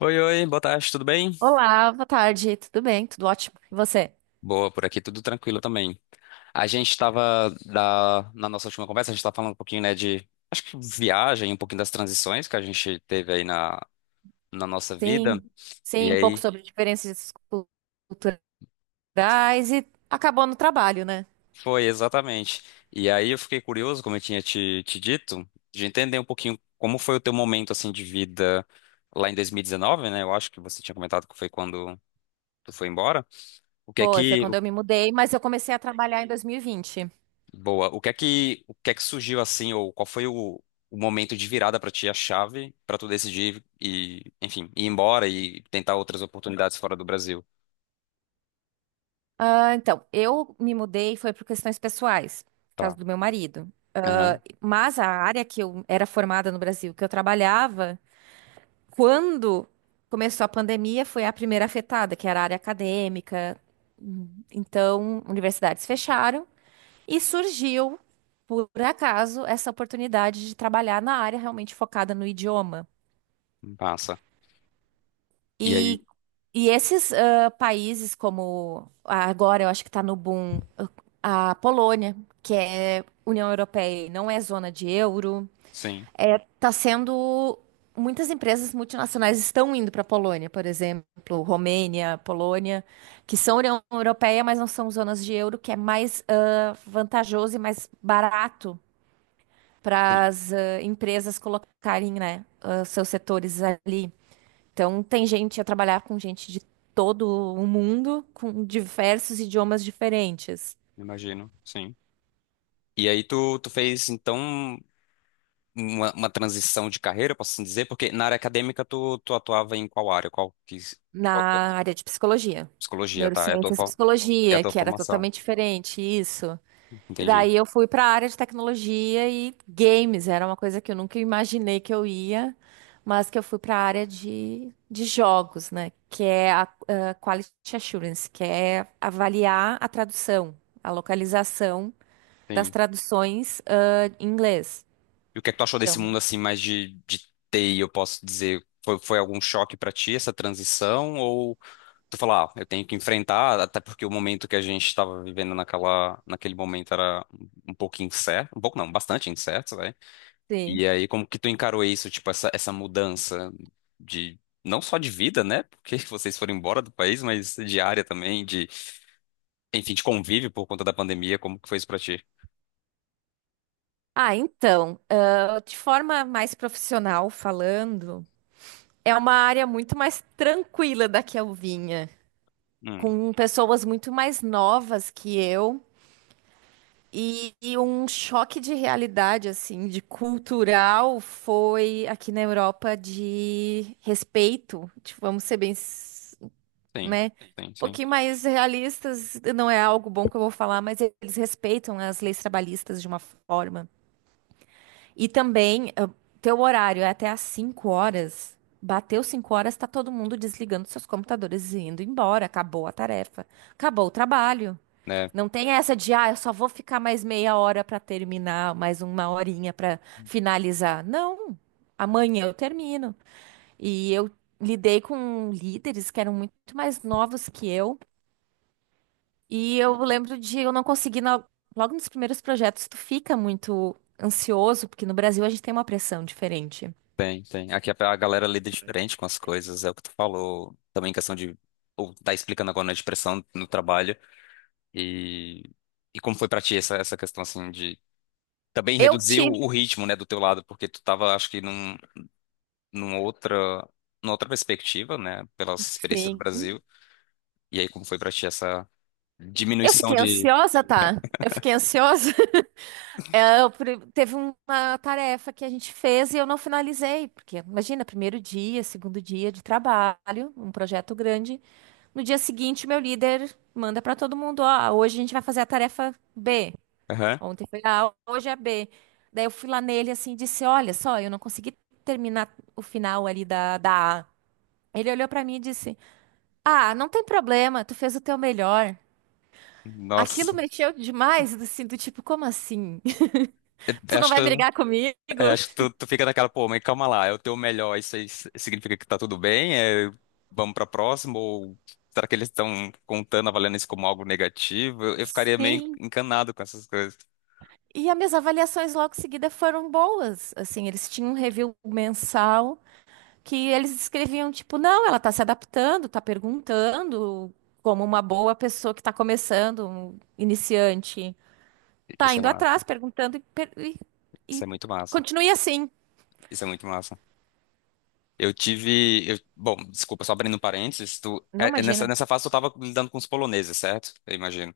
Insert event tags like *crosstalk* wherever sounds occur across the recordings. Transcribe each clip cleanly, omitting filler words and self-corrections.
Oi, oi, boa tarde, tudo bem? Olá, boa tarde, tudo bem? Tudo ótimo. E você? Boa, por aqui tudo tranquilo também. A gente estava Na nossa última conversa, a gente estava falando um pouquinho, né, de acho que viagem, um pouquinho das transições que a gente teve aí na nossa vida. Sim, E sim, um pouco aí sobre diferenças culturais e acabou no trabalho, né? foi exatamente. E aí eu fiquei curioso, como eu tinha te dito, de entender um pouquinho como foi o teu momento assim de vida lá em 2019, né? Eu acho que você tinha comentado que foi quando tu foi embora. O que é Foi que quando eu me mudei, mas eu comecei a trabalhar em 2020. Boa. O que é que surgiu assim, ou qual foi o momento de virada pra ti, a chave pra tu decidir e, enfim, ir embora e tentar outras oportunidades fora do Brasil? Então, eu me mudei foi por questões pessoais, por causa Tá. do meu marido. Aham. Mas a área que eu era formada no Brasil, que eu trabalhava, quando começou a pandemia, foi a primeira afetada, que era a área acadêmica. Então, universidades fecharam. E surgiu, por acaso, essa oportunidade de trabalhar na área realmente focada no idioma. Passa. E aí? E, e esses países, como agora eu acho que está no boom, a Polônia, que é União Europeia e não é zona de euro, Sim. é, tá sendo. Muitas empresas multinacionais estão indo para a Polônia, por exemplo, Romênia, Polônia, que são União Europeia, mas não são zonas de euro, que é mais vantajoso e mais barato para Sim. as empresas colocarem, né, seus setores ali. Então, tem gente a trabalhar com gente de todo o mundo, com diversos idiomas diferentes, Imagino. Sim. E aí tu fez então uma transição de carreira, posso assim dizer, porque na área acadêmica tu atuava em qual área? Qual que é a na tua- área de psicologia. psicologia, tá? É a tua, Neurociências e fo- é a psicologia, tua que era formação. totalmente diferente, isso. E Entendi. daí eu fui para a área de tecnologia e games, era uma coisa que eu nunca imaginei que eu ia, mas que eu fui para a área de jogos, né? Que é a, Quality Assurance, que é avaliar a tradução, a localização das Sim. traduções, em inglês. E o que é que tu achou desse Então, mundo assim mais de TI, eu posso dizer? Foi algum choque pra ti essa transição? Ou tu falar, ah, eu tenho que enfrentar, até porque o momento que a gente estava vivendo naquela, naquele momento era um pouco incerto, um pouco não, bastante incerto, né? sim. E aí, como que tu encarou isso, tipo, essa mudança de não só de vida, né? Porque *laughs* vocês foram embora do país, mas de área também, de, enfim, de convívio por conta da pandemia, como que foi isso pra ti? Então, de forma mais profissional falando, é uma área muito mais tranquila da que eu vinha, Hum, com pessoas muito mais novas que eu. E um choque de realidade, assim, de cultural, foi aqui na Europa de respeito. Tipo, vamos ser bem, sim, né? sim, Um sim. pouquinho mais realistas, não é algo bom que eu vou falar, mas eles respeitam as leis trabalhistas de uma forma. E também, teu horário é até às 5 horas. Bateu 5 horas, tá todo mundo desligando seus computadores e indo embora. Acabou a tarefa. Acabou o trabalho. Né? Não tem essa de, eu só vou ficar mais meia hora pra terminar, mais uma horinha pra finalizar. Não, amanhã eu termino. E eu lidei com líderes que eram muito mais novos que eu, e eu lembro de eu não conseguir, logo nos primeiros projetos, tu fica muito ansioso, porque no Brasil a gente tem uma pressão diferente. Tem, tem. Aqui a galera lida diferente com as coisas, é o que tu falou. Também questão de. Ou tá explicando agora na depressão no trabalho. E, e como foi pra ti essa questão, assim, de. Também Eu reduzir o tive, o ritmo, né, do teu lado, porque tu tava, acho que, num outra, numa outra perspectiva, né, pelas experiências do sim. Brasil. E aí, como foi pra ti essa Eu diminuição fiquei de. ansiosa, tá? Eu fiquei ansiosa. *laughs* É, teve uma tarefa que a gente fez e eu não finalizei, porque imagina, primeiro dia, segundo dia de trabalho, um projeto grande. No dia seguinte, meu líder manda para todo mundo: ó, hoje a gente vai fazer a tarefa B. Aham. Ontem foi A, hoje é a B. Daí eu fui lá nele assim e disse: olha só, eu não consegui terminar o final ali da A. Ele olhou para mim e disse: ah, não tem problema, tu fez o teu melhor. Aquilo Nossa. mexeu demais, assim, do tipo, como assim? Eu- *laughs* Tu eu não Acho que. vai brigar comigo? É, acho que tu fica naquela, pô, mas calma lá, é o teu melhor, isso aí significa que tá tudo bem? É, vamos pra próxima? Ou será que eles estão contando, avaliando isso como algo negativo? Eu ficaria meio Sim. encanado com essas coisas. E as minhas avaliações logo em seguida foram boas. Assim, eles tinham um review mensal que eles escreviam, tipo, não, ela tá se adaptando, tá perguntando, como uma boa pessoa que tá começando, um iniciante. Tá Isso é indo atrás, massa, perguntando isso e é muito massa, continue assim. isso é muito massa. Eu tive, bom, desculpa, só abrindo um parênteses, tu, Não, é nessa, imagina. nessa fase tu tava lidando com os poloneses, certo? Eu imagino.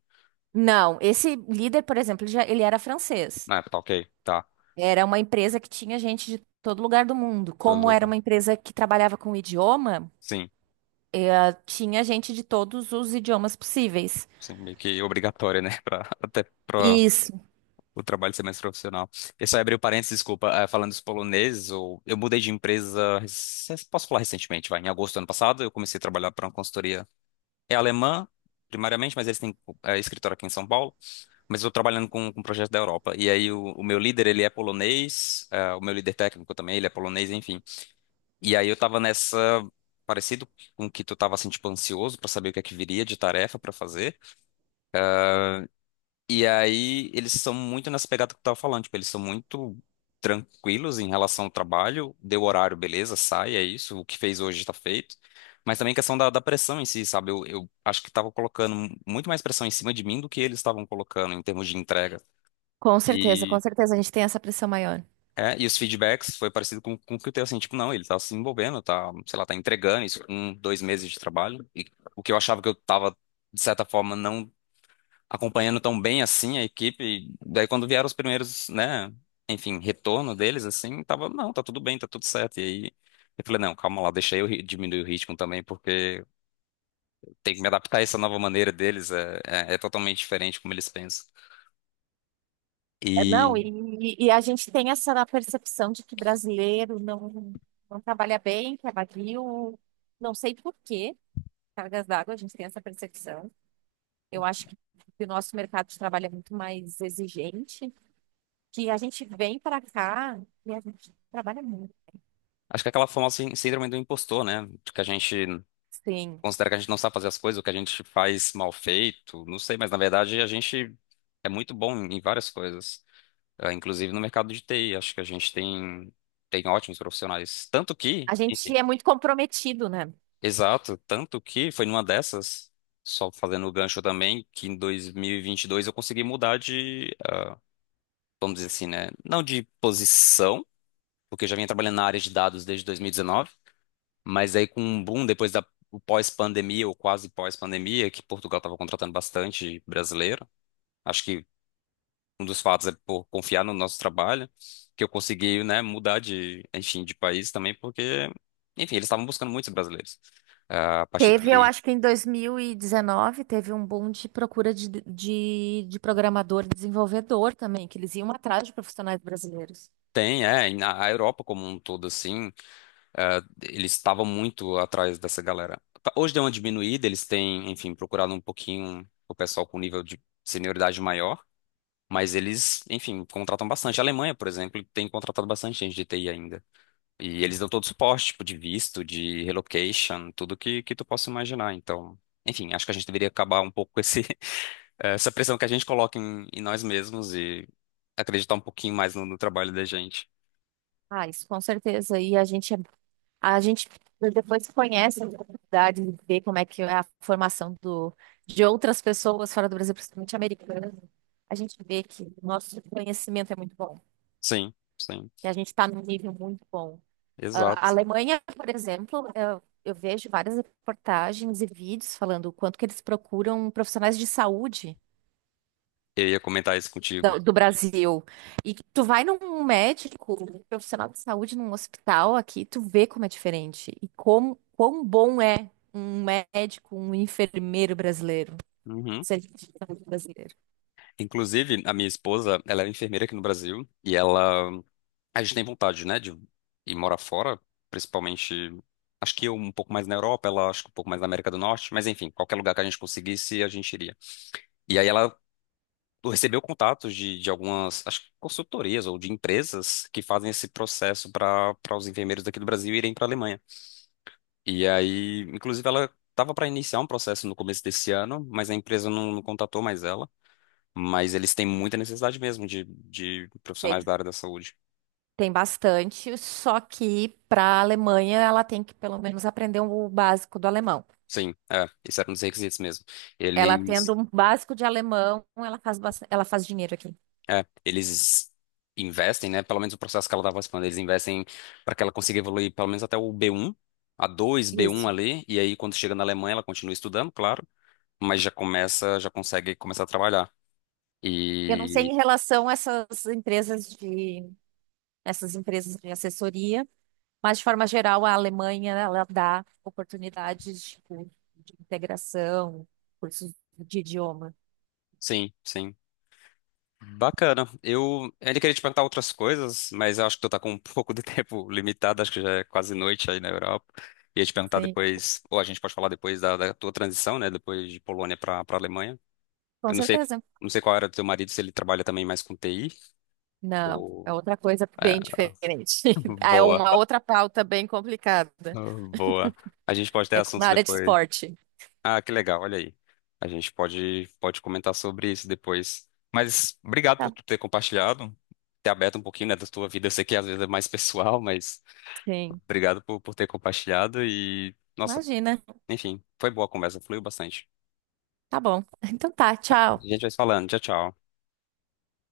Não, esse líder, por exemplo, ele era francês. Ah, tá ok, tá, Era uma empresa que tinha gente de todo lugar do mundo. todo Como era lugar. uma empresa que trabalhava com idioma, Sim, tinha gente de todos os idiomas possíveis. sim, meio que obrigatório, né? *laughs* Até pra Isso. o trabalho ser mais profissional. Eu só abri o parênteses, desculpa, falando dos poloneses, eu mudei de empresa, posso falar recentemente, vai, em agosto do ano passado, eu comecei a trabalhar para uma consultoria, é alemã, primariamente, mas eles têm escritório aqui em São Paulo, mas eu estou trabalhando com um projeto da Europa, e aí o meu líder, ele é polonês, o meu líder técnico também, ele é polonês, enfim, e aí eu tava nessa. Parecido com que tu tava assim, tipo, ansioso para saber o que é que viria de tarefa para fazer. E aí eles são muito nessa pegada que eu tava falando, tipo, eles são muito tranquilos em relação ao trabalho, deu horário, beleza, sai, é isso, o que fez hoje está feito. Mas também a questão da pressão em si, sabe? Eu acho que tava colocando muito mais pressão em cima de mim do que eles estavam colocando em termos de entrega. Com E, certeza a gente tem essa pressão maior. e os feedbacks foi parecido com o que eu tenho, assim, tipo, não, ele tá se envolvendo, tá, sei lá, tá entregando isso com 2 meses de trabalho. E o que eu achava que eu tava, de certa forma, não acompanhando tão bem assim a equipe. E daí quando vieram os primeiros, né, enfim, retorno deles assim, tava, não, tá tudo bem, tá tudo certo. E aí eu falei, não, calma lá, deixa eu diminuir o ritmo também, porque tem que me adaptar a essa nova maneira deles, é totalmente diferente como eles pensam. É, não, E e a gente tem essa percepção de que brasileiro não trabalha bem, que é vadio. Não sei por quê, cargas d'água, a gente tem essa percepção. Eu acho que o nosso mercado de trabalho é muito mais exigente, que a gente vem para cá e a gente trabalha muito. acho que é aquela famosa síndrome do impostor, né? De que a gente Sim. considera que a gente não sabe fazer as coisas, ou que a gente faz mal feito, não sei, mas na verdade a gente é muito bom em várias coisas. Ah, inclusive no mercado de TI, acho que a gente tem ótimos profissionais. A gente é muito comprometido, né? Exato, tanto que foi numa dessas, só fazendo o gancho também, que em dois mil e vinte e dois eu consegui mudar de, vamos dizer assim, né? Não de posição, porque eu já vinha trabalhando na área de dados desde 2019, mas aí com um boom depois da o pós-pandemia, ou quase pós-pandemia, que Portugal estava contratando bastante brasileiro. Acho que um dos fatos é por confiar no nosso trabalho, que eu consegui, né, mudar de, enfim, de país também, porque, enfim, eles estavam buscando muitos brasileiros. Ah, a parte de Teve, eu TI acho que em 2019, teve um boom de procura de programador e desenvolvedor também, que eles iam atrás de profissionais brasileiros. tem, é, e na a Europa como um todo, assim, ah, eles estavam muito atrás dessa galera. Tá, hoje deu uma diminuída, eles têm, enfim, procurado um pouquinho o pessoal com nível de senioridade maior, mas eles, enfim, contratam bastante. A Alemanha, por exemplo, tem contratado bastante gente de TI ainda. E eles dão todo suporte, tipo, de visto, de relocation, tudo que tu possa imaginar. Então, enfim, acho que a gente deveria acabar um pouco com *laughs* essa pressão que a gente coloca em nós mesmos e acreditar um pouquinho mais no trabalho da gente. Ah, isso com certeza. A gente depois conhece a oportunidade de ver como é que é a formação do, de outras pessoas fora do Brasil, principalmente americanas. A gente vê que o nosso conhecimento é muito bom, Sim, sim, que a gente está num nível muito bom. Ah, a exato. Alemanha, por exemplo, eu vejo várias reportagens e vídeos falando o quanto que eles procuram profissionais de saúde Eu ia comentar isso contigo. do Brasil. E que tu vai num médico, um profissional de saúde num hospital aqui, tu vê como é diferente e como quão bom é um médico, um enfermeiro brasileiro, um Uhum. serviço de saúde brasileiro. Inclusive, a minha esposa, ela é enfermeira aqui no Brasil e ela, a gente tem vontade, né, de ir morar fora, principalmente. Acho que eu um pouco mais na Europa, ela acho que um pouco mais na América do Norte, mas enfim, qualquer lugar que a gente conseguisse, a gente iria. E aí ela recebeu contatos de algumas, acho que consultorias ou de empresas que fazem esse processo para os enfermeiros daqui do Brasil irem para a Alemanha. E aí, inclusive, ela estava para iniciar um processo no começo desse ano, mas a empresa não, não contatou mais ela. Mas eles têm muita necessidade mesmo de profissionais Tem, da área da saúde. tem bastante, só que para a Alemanha ela tem que pelo menos aprender o básico do alemão. Sim, é, isso era um dos requisitos mesmo. Ela tendo Eles um básico de alemão, ela faz, ela faz dinheiro aqui. É, eles investem, né? Pelo menos o processo que ela estava falando, eles investem para que ela consiga evoluir pelo menos até o B1, A2, B1 Isso. ali, e aí quando chega na Alemanha ela continua estudando, claro, mas já começa, já consegue começar a trabalhar. Eu não sei E em relação a essas empresas de assessoria, mas de forma geral a Alemanha ela dá oportunidades tipo, de integração, cursos de idioma. sim, sim. Bacana. Eu ainda queria te perguntar outras coisas, mas eu acho que tu tá com um *laughs* pouco de tempo limitado, acho que já é quase noite aí na Europa. Ia te perguntar Sim, depois, ou a gente pode falar depois da tua transição, né? Depois de Polônia para Alemanha. com Eu não sei, certeza. não sei qual era do teu marido, se ele trabalha também mais com TI Não, ou. é outra coisa É, bem diferente. *laughs* *laughs* É boa, uma outra pauta bem complicada. boa. A gente pode ter É assuntos na área de depois. esporte. Ah, que legal, olha aí. A gente pode comentar sobre isso depois. Mas obrigado por Tá. tu ter compartilhado, ter aberto um pouquinho, né, da tua vida. Eu sei que às vezes é mais *laughs* pessoal, mas Sim. obrigado por ter compartilhado e, nossa, Imagina. enfim, foi boa a conversa, fluiu bastante. Tá bom. Então tá, A tchau. gente vai se falando. Tchau, tchau.